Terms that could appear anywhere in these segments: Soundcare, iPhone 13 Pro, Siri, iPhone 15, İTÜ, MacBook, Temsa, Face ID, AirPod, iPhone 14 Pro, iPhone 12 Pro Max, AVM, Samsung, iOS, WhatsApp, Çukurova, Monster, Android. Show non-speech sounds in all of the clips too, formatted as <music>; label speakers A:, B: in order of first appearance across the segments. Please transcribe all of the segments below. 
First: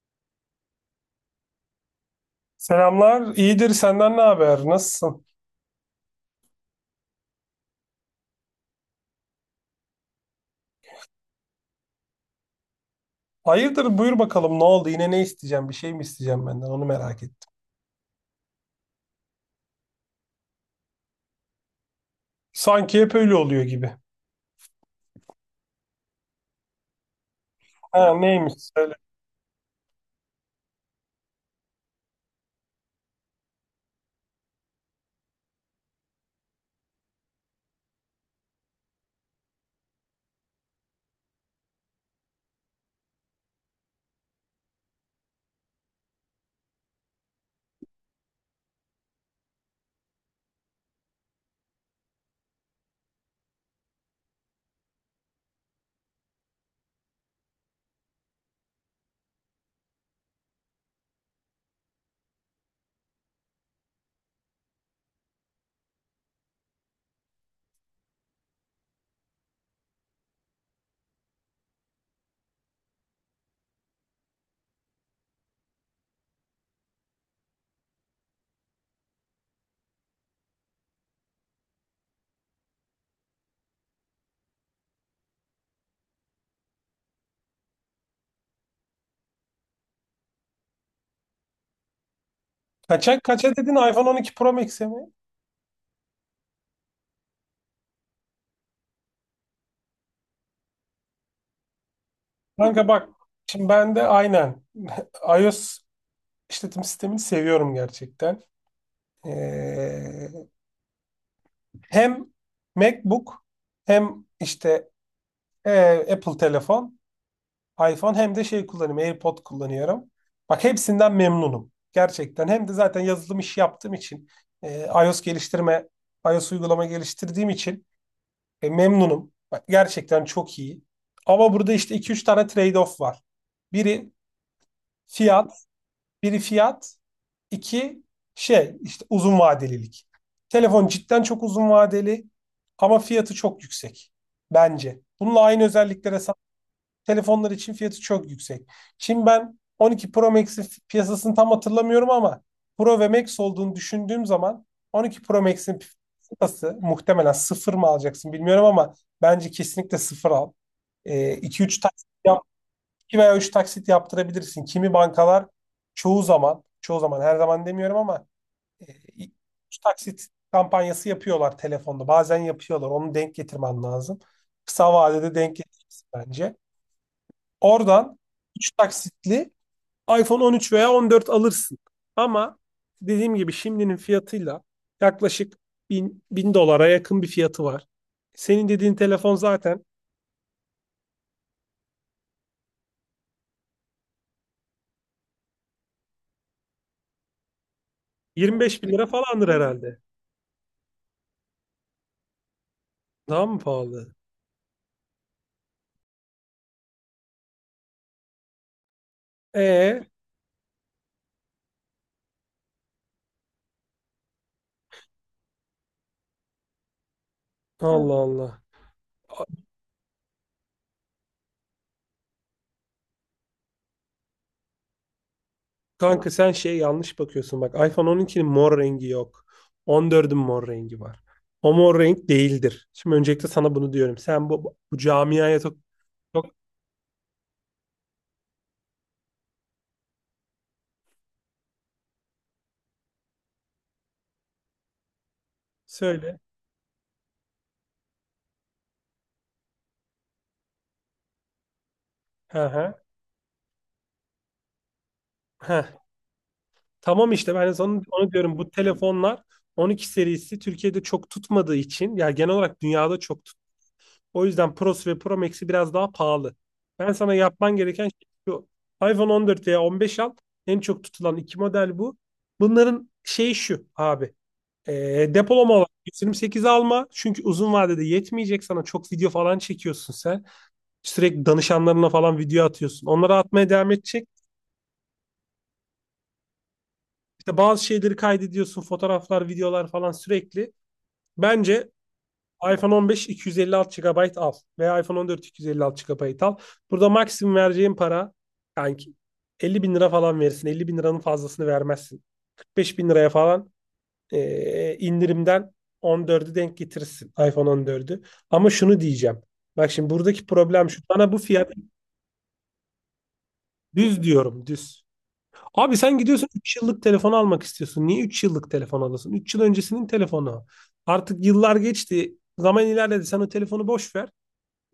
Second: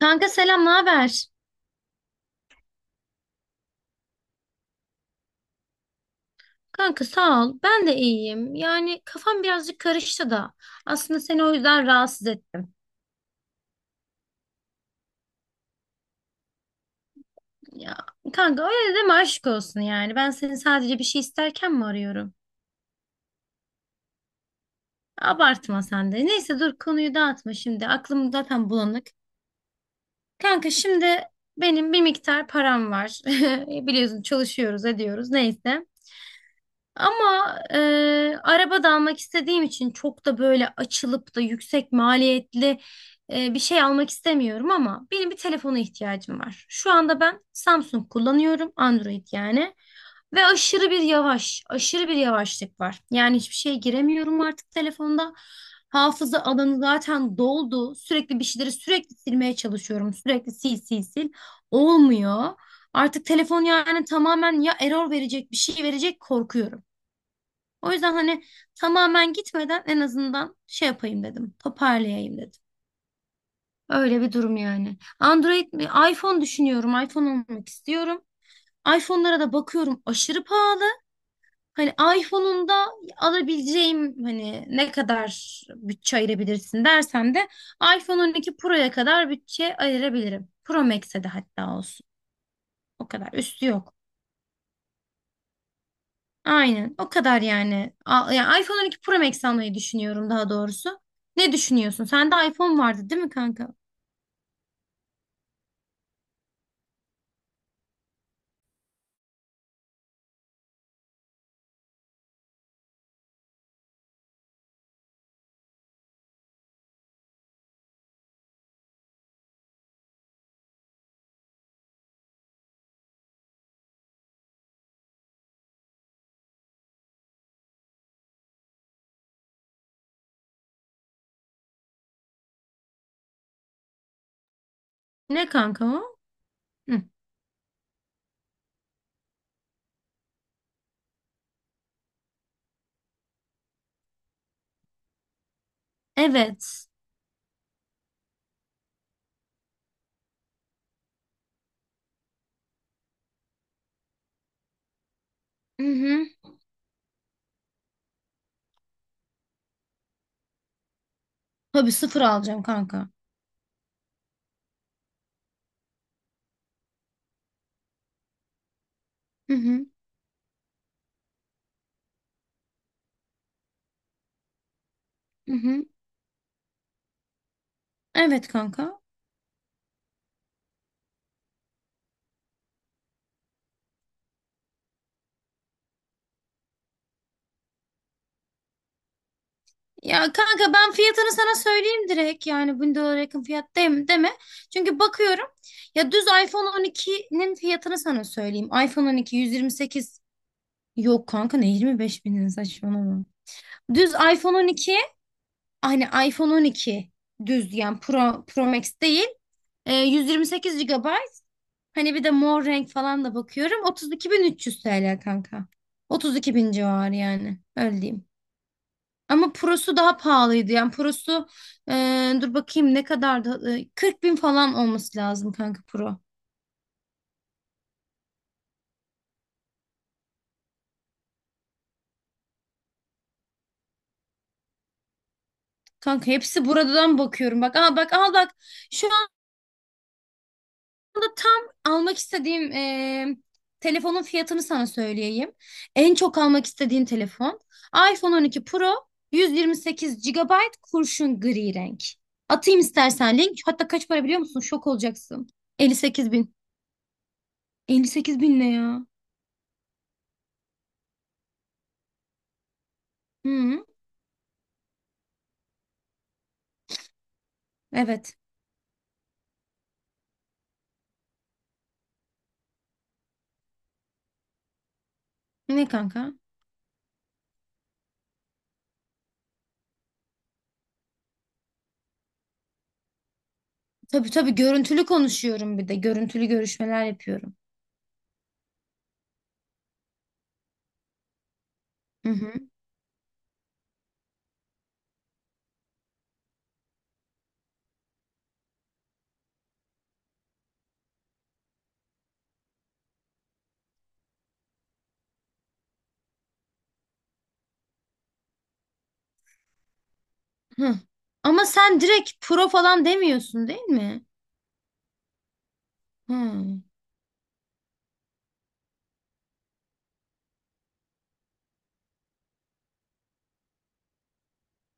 A: Kanka selam, ne haber?
B: Selamlar, iyidir. Senden ne haber? Nasılsın?
A: Kanka sağ ol. Ben de iyiyim. Yani kafam birazcık karıştı da. Aslında seni o yüzden rahatsız ettim.
B: Hayırdır, buyur bakalım. Ne oldu? Yine ne isteyeceğim? Bir şey mi isteyeceğim benden? Onu merak ettim.
A: Ya kanka öyle deme aşk olsun yani. Ben seni sadece bir şey isterken mi arıyorum?
B: Sanki hep öyle oluyor gibi.
A: Abartma sen de. Neyse dur konuyu dağıtma şimdi.
B: Ha,
A: Aklım
B: neymiş?
A: zaten
B: Söyle.
A: bulanık. Kanka şimdi benim bir miktar param var. <laughs> Biliyorsun çalışıyoruz ediyoruz neyse. Ama araba da almak istediğim için çok da böyle açılıp da yüksek maliyetli bir şey almak istemiyorum ama benim bir telefona ihtiyacım var. Şu anda ben Samsung kullanıyorum, Android yani. Ve aşırı bir yavaş, aşırı bir yavaşlık var. Yani hiçbir şeye giremiyorum artık telefonda. Hafıza alanı zaten doldu. Sürekli bir şeyleri sürekli silmeye çalışıyorum. Sürekli sil sil sil. Olmuyor. Artık telefon yani tamamen ya error verecek bir şey verecek korkuyorum. O yüzden hani tamamen gitmeden en azından şey yapayım dedim. Toparlayayım dedim. Öyle bir durum yani. Android mi? iPhone düşünüyorum. iPhone almak istiyorum. iPhone'lara da bakıyorum aşırı pahalı. Hani iPhone'un da alabileceğim hani ne kadar bütçe ayırabilirsin dersen de iPhone 12 Pro'ya kadar bütçe ayırabilirim. Pro Max'e de hatta olsun. O
B: Kaça,
A: kadar
B: kaça
A: üstü
B: dedin?
A: yok.
B: iPhone 12 Pro Max'e mi?
A: Aynen. O kadar yani. Ya iPhone 12 Pro Max almayı düşünüyorum daha doğrusu. Ne düşünüyorsun? Sende iPhone
B: Kanka bak,
A: vardı değil mi
B: şimdi
A: kanka?
B: ben de aynen <laughs> iOS işletim sistemini seviyorum gerçekten. Ee, hem MacBook hem işte e, Apple telefon iPhone hem de şey kullanıyorum. AirPod kullanıyorum. Bak hepsinden memnunum. Gerçekten. Hem de zaten yazılım işi yaptığım için iOS geliştirme, iOS uygulama geliştirdiğim için memnunum. Bak, gerçekten çok iyi. Ama burada işte iki üç tane trade-off var. Biri
A: Ne
B: fiyat,
A: kanka o?
B: biri fiyat,
A: Hı.
B: iki şey işte uzun vadelilik. Telefon cidden çok uzun vadeli ama fiyatı çok yüksek bence. Bununla aynı özelliklere sahip
A: Evet.
B: telefonlar için fiyatı çok yüksek. Şimdi ben 12 Pro Max'in piyasasını tam hatırlamıyorum ama Pro ve Max olduğunu düşündüğüm zaman 12 Pro Max'in
A: Hı hı.
B: piyasası muhtemelen sıfır mı alacaksın bilmiyorum ama bence kesinlikle sıfır al. 2-3
A: Tabii
B: taksit
A: sıfır
B: yap,
A: alacağım kanka.
B: 2 veya 3 taksit yaptırabilirsin. Kimi bankalar çoğu zaman, çoğu zaman her zaman demiyorum ama e,
A: Hı
B: üç
A: hı.
B: taksit kampanyası yapıyorlar telefonda. Bazen yapıyorlar. Onu denk getirmen lazım. Kısa vadede
A: Hı
B: denk
A: hı.
B: getirirsin bence. Oradan
A: Evet
B: 3
A: kanka.
B: taksitli iPhone 13 veya 14 alırsın. Ama dediğim gibi şimdinin fiyatıyla yaklaşık bin dolara yakın bir fiyatı var. Senin dediğin telefon zaten
A: Ya kanka ben fiyatını sana söyleyeyim direkt. Yani 1000 dolara yakın fiyat değil, deme. Çünkü bakıyorum. Ya düz iPhone 12'nin fiyatını sana söyleyeyim.
B: 25 bin
A: iPhone
B: lira
A: 12
B: falandır herhalde.
A: 128. Yok kanka ne 25 binin saçmalama.
B: Daha mı
A: Düz
B: pahalı?
A: iPhone 12 hani iPhone 12 düz yani Pro, Pro Max değil.
B: E
A: 128 GB. Hani bir de mor renk falan da bakıyorum. 32.300 TL kanka. 32.000 civarı yani. Öyle
B: Allah
A: diyeyim.
B: Allah. A-
A: Ama Pro'su daha pahalıydı. Yani Pro'su e, dur bakayım ne kadardı? E, 40 bin falan olması lazım kanka Pro.
B: Kanka sen şey yanlış bakıyorsun. Bak iPhone 12'nin mor rengi yok. 14'ün mor rengi var. O mor renk değildir. Şimdi öncelikle sana bunu diyorum. Sen bu camiaya çok,
A: Kanka
B: çok
A: hepsi buradan bakıyorum. Bak al bak al bak. Şu anda tam almak istediğim telefonun fiyatını sana söyleyeyim. En çok
B: söyle.
A: almak istediğim telefon iPhone 12 Pro 128 GB kurşun gri renk.
B: Hı
A: Atayım
B: hı.
A: istersen link. Hatta kaç para biliyor musun? Şok olacaksın.
B: Heh.
A: 58 bin.
B: Tamam işte ben de sana onu
A: 58 bin
B: diyorum
A: ne
B: bu
A: ya?
B: telefonlar 12 serisi Türkiye'de çok tutmadığı için ya genel olarak dünyada çok tut.
A: Hı,
B: O yüzden Pro'su ve Pro Max'i biraz daha pahalı. Ben sana yapman gereken şey
A: evet.
B: şu. iPhone 14 veya 15 al. En çok tutulan iki model bu. Bunların şeyi şu abi. E, depolama
A: Ne
B: olarak
A: kanka?
B: 128 alma. Çünkü uzun vadede yetmeyecek sana. Çok video falan çekiyorsun sen. Sürekli danışanlarına falan video atıyorsun. Onları atmaya devam
A: Tabii
B: edecek.
A: tabii görüntülü konuşuyorum bir de. Görüntülü görüşmeler yapıyorum.
B: İşte bazı şeyleri kaydediyorsun. Fotoğraflar, videolar falan sürekli. Bence
A: Hı hı.
B: iPhone 15 250 256 GB al veya iPhone 14 250 256 GB al. Burada maksimum vereceğin para kanki 50 bin lira falan verirsin. 50 bin liranın fazlasını vermezsin. 45 bin liraya falan indirimden 14'ü denk getirirsin iPhone 14'ü. Ama şunu diyeceğim. Bak şimdi buradaki problem
A: Hı.
B: şu. Bana bu
A: Ama
B: fiyat
A: sen direkt pro falan demiyorsun değil mi?
B: düz diyorum düz. Abi sen gidiyorsun 3
A: Hı.
B: yıllık telefon almak istiyorsun. Niye 3 yıllık telefon alasın? 3 yıl öncesinin telefonu. Artık yıllar geçti. Zaman ilerledi. Sen o telefonu boş ver.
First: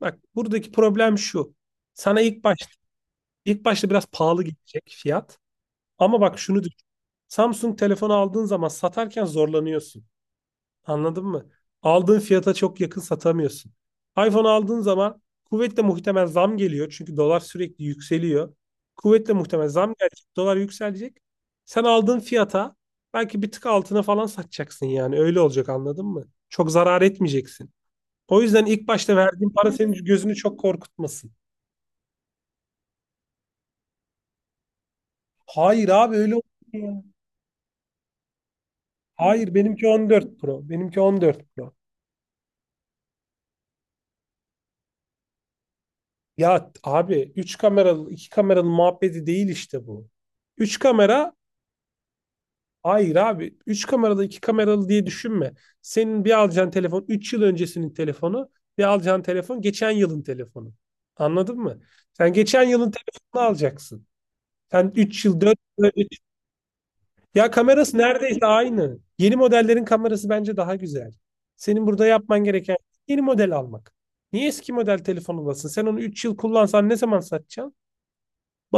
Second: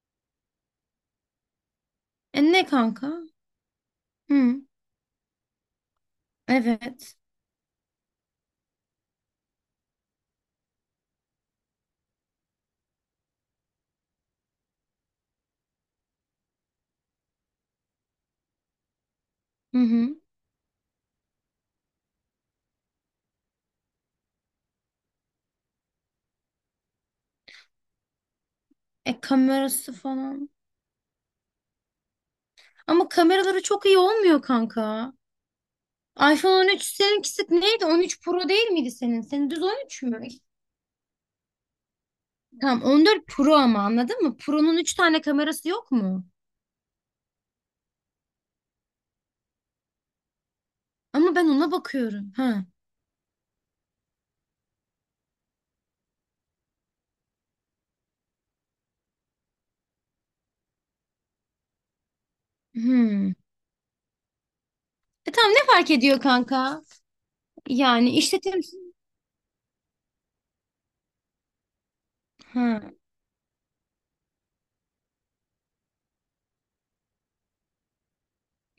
B: Bak buradaki problem şu. Sana
A: E
B: ilk
A: ne
B: başta
A: kanka?
B: ilk başta biraz pahalı
A: Hı.
B: gelecek fiyat. Ama bak şunu düşün.
A: Evet.
B: Samsung telefonu aldığın zaman satarken zorlanıyorsun. Anladın mı? Aldığın fiyata çok yakın satamıyorsun. iPhone aldığın zaman kuvvetle muhtemel zam geliyor. Çünkü dolar sürekli yükseliyor. Kuvvetle muhtemel
A: Hı
B: zam
A: hı.
B: gelecek. Dolar yükselecek. Sen aldığın fiyata belki bir tık altına falan satacaksın yani. Öyle olacak anladın mı? Çok zarar etmeyeceksin. O yüzden ilk başta
A: E
B: verdiğin para
A: kamerası
B: senin gözünü
A: falan.
B: çok korkutmasın.
A: Ama kameraları çok iyi olmuyor kanka.
B: Hayır abi öyle
A: iPhone 13
B: olmuyor ya.
A: seninkisi neydi? 13 Pro değil miydi senin? Senin
B: Hayır
A: düz
B: benimki
A: 13 mü?
B: 14 Pro. Benimki 14 Pro.
A: Tamam 14 Pro ama anladın mı? Pro'nun 3 tane kamerası yok mu?
B: Ya abi 3 kameralı 2 kameralı muhabbeti değil işte bu. 3 kamera
A: Ama ben ona bakıyorum. Ha.
B: hayır abi 3 kameralı 2 kameralı diye düşünme. Senin bir alacağın telefon 3 yıl öncesinin telefonu, bir alacağın telefon geçen yılın telefonu. Anladın mı? Sen geçen yılın
A: Hmm.
B: telefonunu alacaksın. Sen üç
A: E
B: yıl
A: tamam
B: dört
A: ne fark
B: yıl
A: ediyor kanka?
B: Ya kamerası
A: Yani
B: neredeyse
A: işletim...
B: aynı. Yeni modellerin kamerası bence daha güzel. Senin burada yapman gereken
A: Ha.
B: yeni model almak. Niye eski model telefon olasın? Sen onu 3 yıl kullansan ne zaman satacaksın?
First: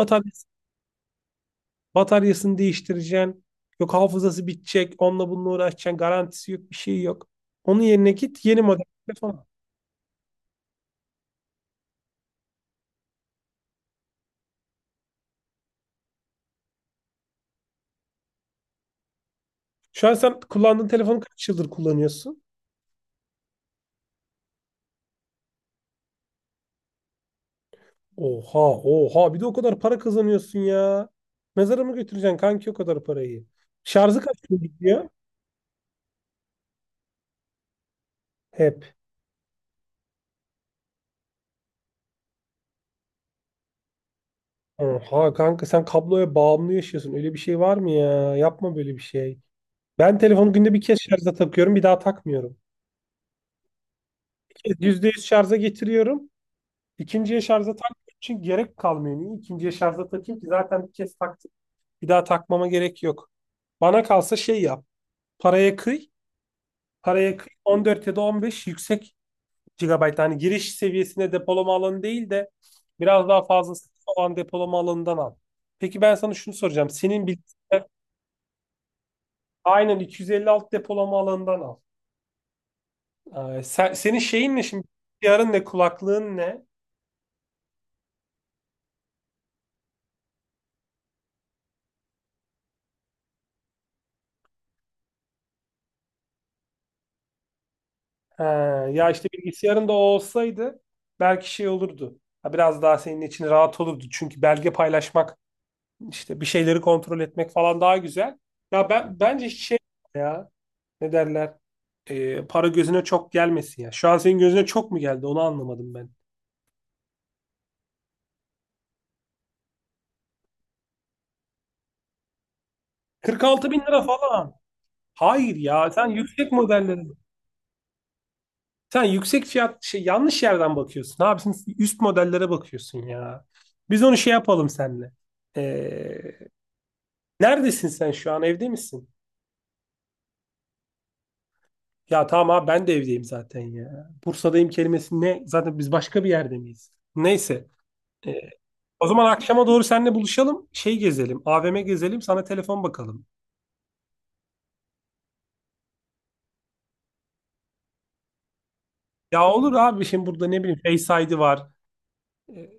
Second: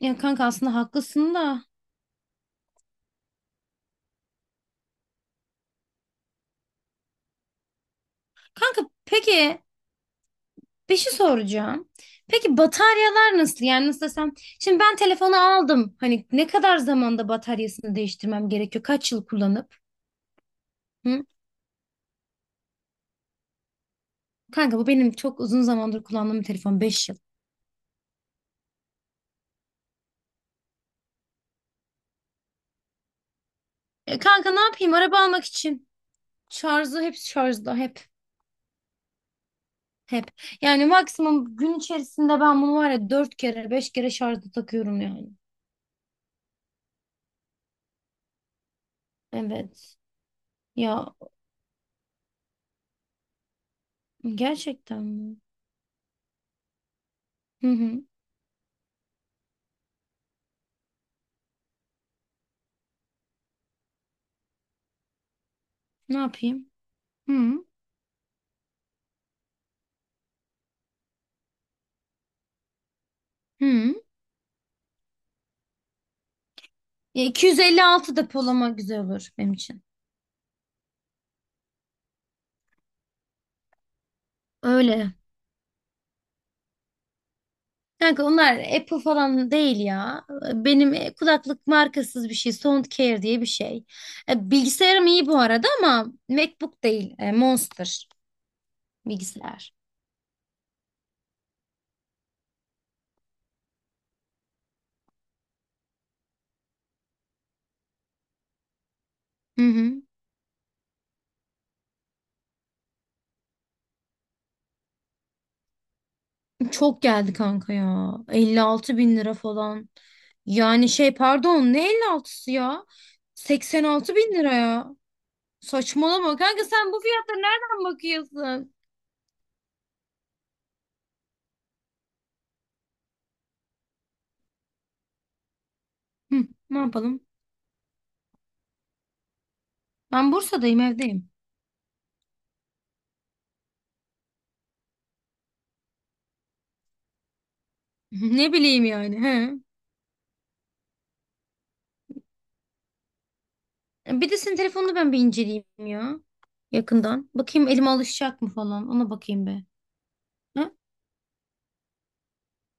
A: Ya kanka aslında haklısın da.
B: bataryasını değiştireceksin. Yok hafızası bitecek. Onunla bununla uğraşacaksın. Garantisi yok. Bir şey yok. Onun yerine git yeni
A: Kanka
B: model telefon al.
A: peki, bir şey soracağım. Peki bataryalar nasıl? Yani nasıl desem? Şimdi ben telefonu aldım. Hani ne kadar zamanda bataryasını değiştirmem gerekiyor? Kaç yıl kullanıp?
B: Şu an sen kullandığın telefonu
A: Hı?
B: kaç yıldır kullanıyorsun?
A: Kanka bu benim çok uzun zamandır kullandığım bir telefon. 5 yıl.
B: Oha, oha, bir de o kadar para kazanıyorsun ya. Mezara mı götüreceksin kanki o kadar parayı?
A: E,
B: Şarjı kaç
A: kanka
B: gün
A: ne yapayım?
B: gidiyor?
A: Araba almak için. Şarjı hep şarjda. Hep.
B: He.
A: Hep. Yani maksimum gün içerisinde ben bunu var ya 4 kere 5 kere şarjda takıyorum yani.
B: Oha kanka sen kabloya bağımlı yaşıyorsun. Öyle bir şey var mı ya? Yapma böyle bir şey.
A: Evet.
B: Ben telefonu günde bir kez
A: Ya
B: şarja takıyorum, bir daha takmıyorum. Bir kez
A: gerçekten
B: %100
A: mi?
B: şarja getiriyorum. İkinciye
A: Hı
B: şarja
A: hı.
B: takmak için gerek kalmıyor. Niye ikinciye şarja takayım ki? Zaten bir kez taktım. Bir daha takmama gerek yok. Bana kalsa şey yap. Paraya kıy.
A: Ne yapayım?
B: Paraya kıy.
A: Hı
B: 14 ya da 15 yüksek gigabayt. Hani giriş seviyesine depolama alanı değil de biraz daha fazlası
A: hı.
B: olan depolama alanından al. Peki ben sana şunu soracağım.
A: Ya
B: Senin bilgisayarın.
A: 256 depolama güzel olur benim için.
B: Aynen iki yüz elli alt depolama alanından al. Senin şeyin ne şimdi?
A: Öyle.
B: Bilgisayarın ne? Kulaklığın ne?
A: Kanka onlar Apple falan değil ya. Benim kulaklık markasız bir şey. Soundcare diye bir şey. Bilgisayarım iyi bu arada ama MacBook değil. Monster
B: He, ya işte
A: bilgisayar.
B: bilgisayarın da o olsaydı belki şey olurdu. Ha, biraz daha senin için rahat olurdu. Çünkü belge paylaşmak, işte bir şeyleri kontrol etmek falan daha güzel. Ya ben bence
A: Hı
B: şey
A: hı.
B: ya, ne derler? Para gözüne çok gelmesin ya. Şu an senin gözüne çok mu geldi? Onu anlamadım ben.
A: Çok geldi kanka ya. 56 bin lira falan. Yani şey pardon ne 56'sı ya?
B: 46 bin lira
A: 86 bin lira
B: falan.
A: ya.
B: Hayır ya sen
A: Saçmalama
B: yüksek
A: kanka sen bu
B: modelleri.
A: fiyatlara nereden bakıyorsun?
B: Sen yüksek fiyat şey yanlış yerden bakıyorsun. Abi sen üst modellere bakıyorsun ya. Biz onu şey yapalım seninle. Ee,
A: Hı, ne yapalım?
B: neredesin sen şu an? Evde misin?
A: Ben Bursa'dayım evdeyim.
B: Ya tamam abi ben de evdeyim zaten ya. Bursa'dayım kelimesi ne? Zaten biz başka bir yerde miyiz? Neyse. Ee,
A: <laughs> Ne bileyim
B: o
A: yani.
B: zaman akşama doğru seninle buluşalım. Şey gezelim. AVM gezelim. Sana telefon bakalım.
A: He. Bir de senin telefonunu ben bir inceleyeyim ya. Yakından. Bakayım elime alışacak mı falan. Ona bakayım
B: Ya
A: be.
B: olur abi şimdi burada ne
A: Ha?
B: bileyim Face ID var. Ee,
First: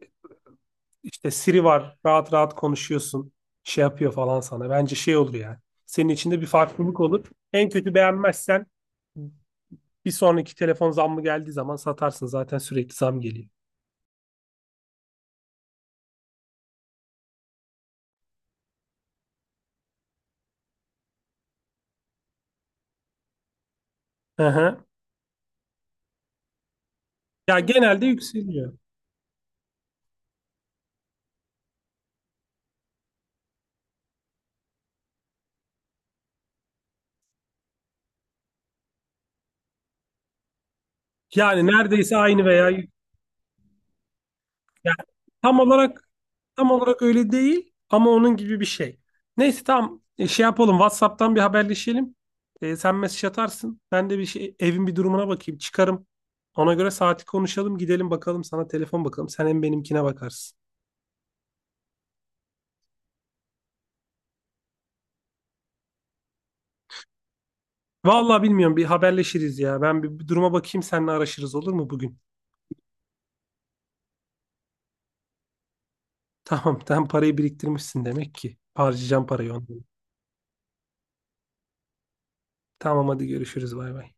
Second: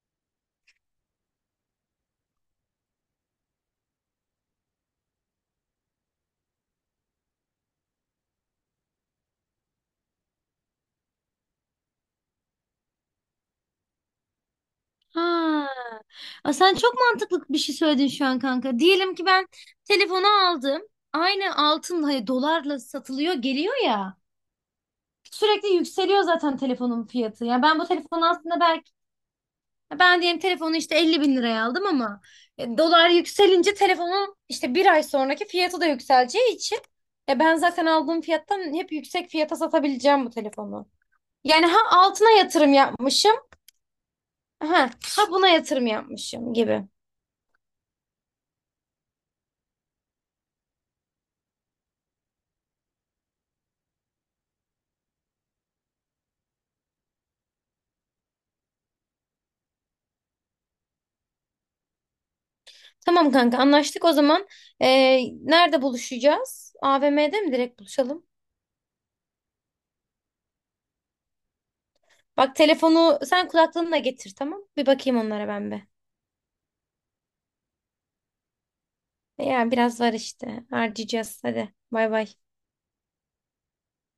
B: İşte Siri var. Rahat rahat konuşuyorsun. Şey yapıyor falan sana. Bence şey olur yani. Senin içinde bir farklılık olur. En kötü beğenmezsen bir sonraki telefon zammı geldiği zaman satarsın. Zaten sürekli zam geliyor.
A: Ha. Aa, sen çok mantıklı bir şey söyledin şu an kanka. Diyelim ki ben telefonu aldım. Aynı altın hani dolarla satılıyor geliyor ya.
B: Hı hı.
A: Sürekli yükseliyor zaten telefonun fiyatı.
B: Ya
A: Yani ben bu
B: genelde
A: telefonu aslında.
B: yükseliyor.
A: Ya ben diyelim telefonu işte 50 bin liraya aldım ama dolar yükselince telefonun işte bir ay sonraki fiyatı da yükseleceği için ben zaten aldığım fiyattan hep yüksek fiyata satabileceğim bu telefonu. Yani
B: Yani
A: ha
B: neredeyse
A: altına
B: aynı veya
A: yatırım yapmışım ha,
B: yani
A: ha buna
B: tam
A: yatırım
B: olarak.
A: yapmışım
B: Tam
A: gibi.
B: olarak öyle değil ama onun gibi bir şey. Neyse tamam. Şey yapalım, WhatsApp'tan bir haberleşelim. Sen mesaj atarsın. Ben de bir şey, evin bir durumuna bakayım çıkarım. Ona göre saati konuşalım, gidelim bakalım sana telefon bakalım. Sen hem benimkine bakarsın.
A: Tamam kanka anlaştık o zaman. E, nerede buluşacağız? AVM'de mi direkt buluşalım?
B: Vallahi bilmiyorum, bir haberleşiriz ya. Ben bir duruma bakayım, seninle araşırız olur mu bugün?
A: Bak telefonu sen kulaklığını da getir tamam. Bir bakayım onlara ben be.
B: <laughs> Tamam sen parayı biriktirmişsin demek ki. Harcayacağım parayı
A: Ya
B: ondan.
A: biraz var işte harcayacağız hadi bay bay.
B: Tamam hadi görüşürüz, bay bay.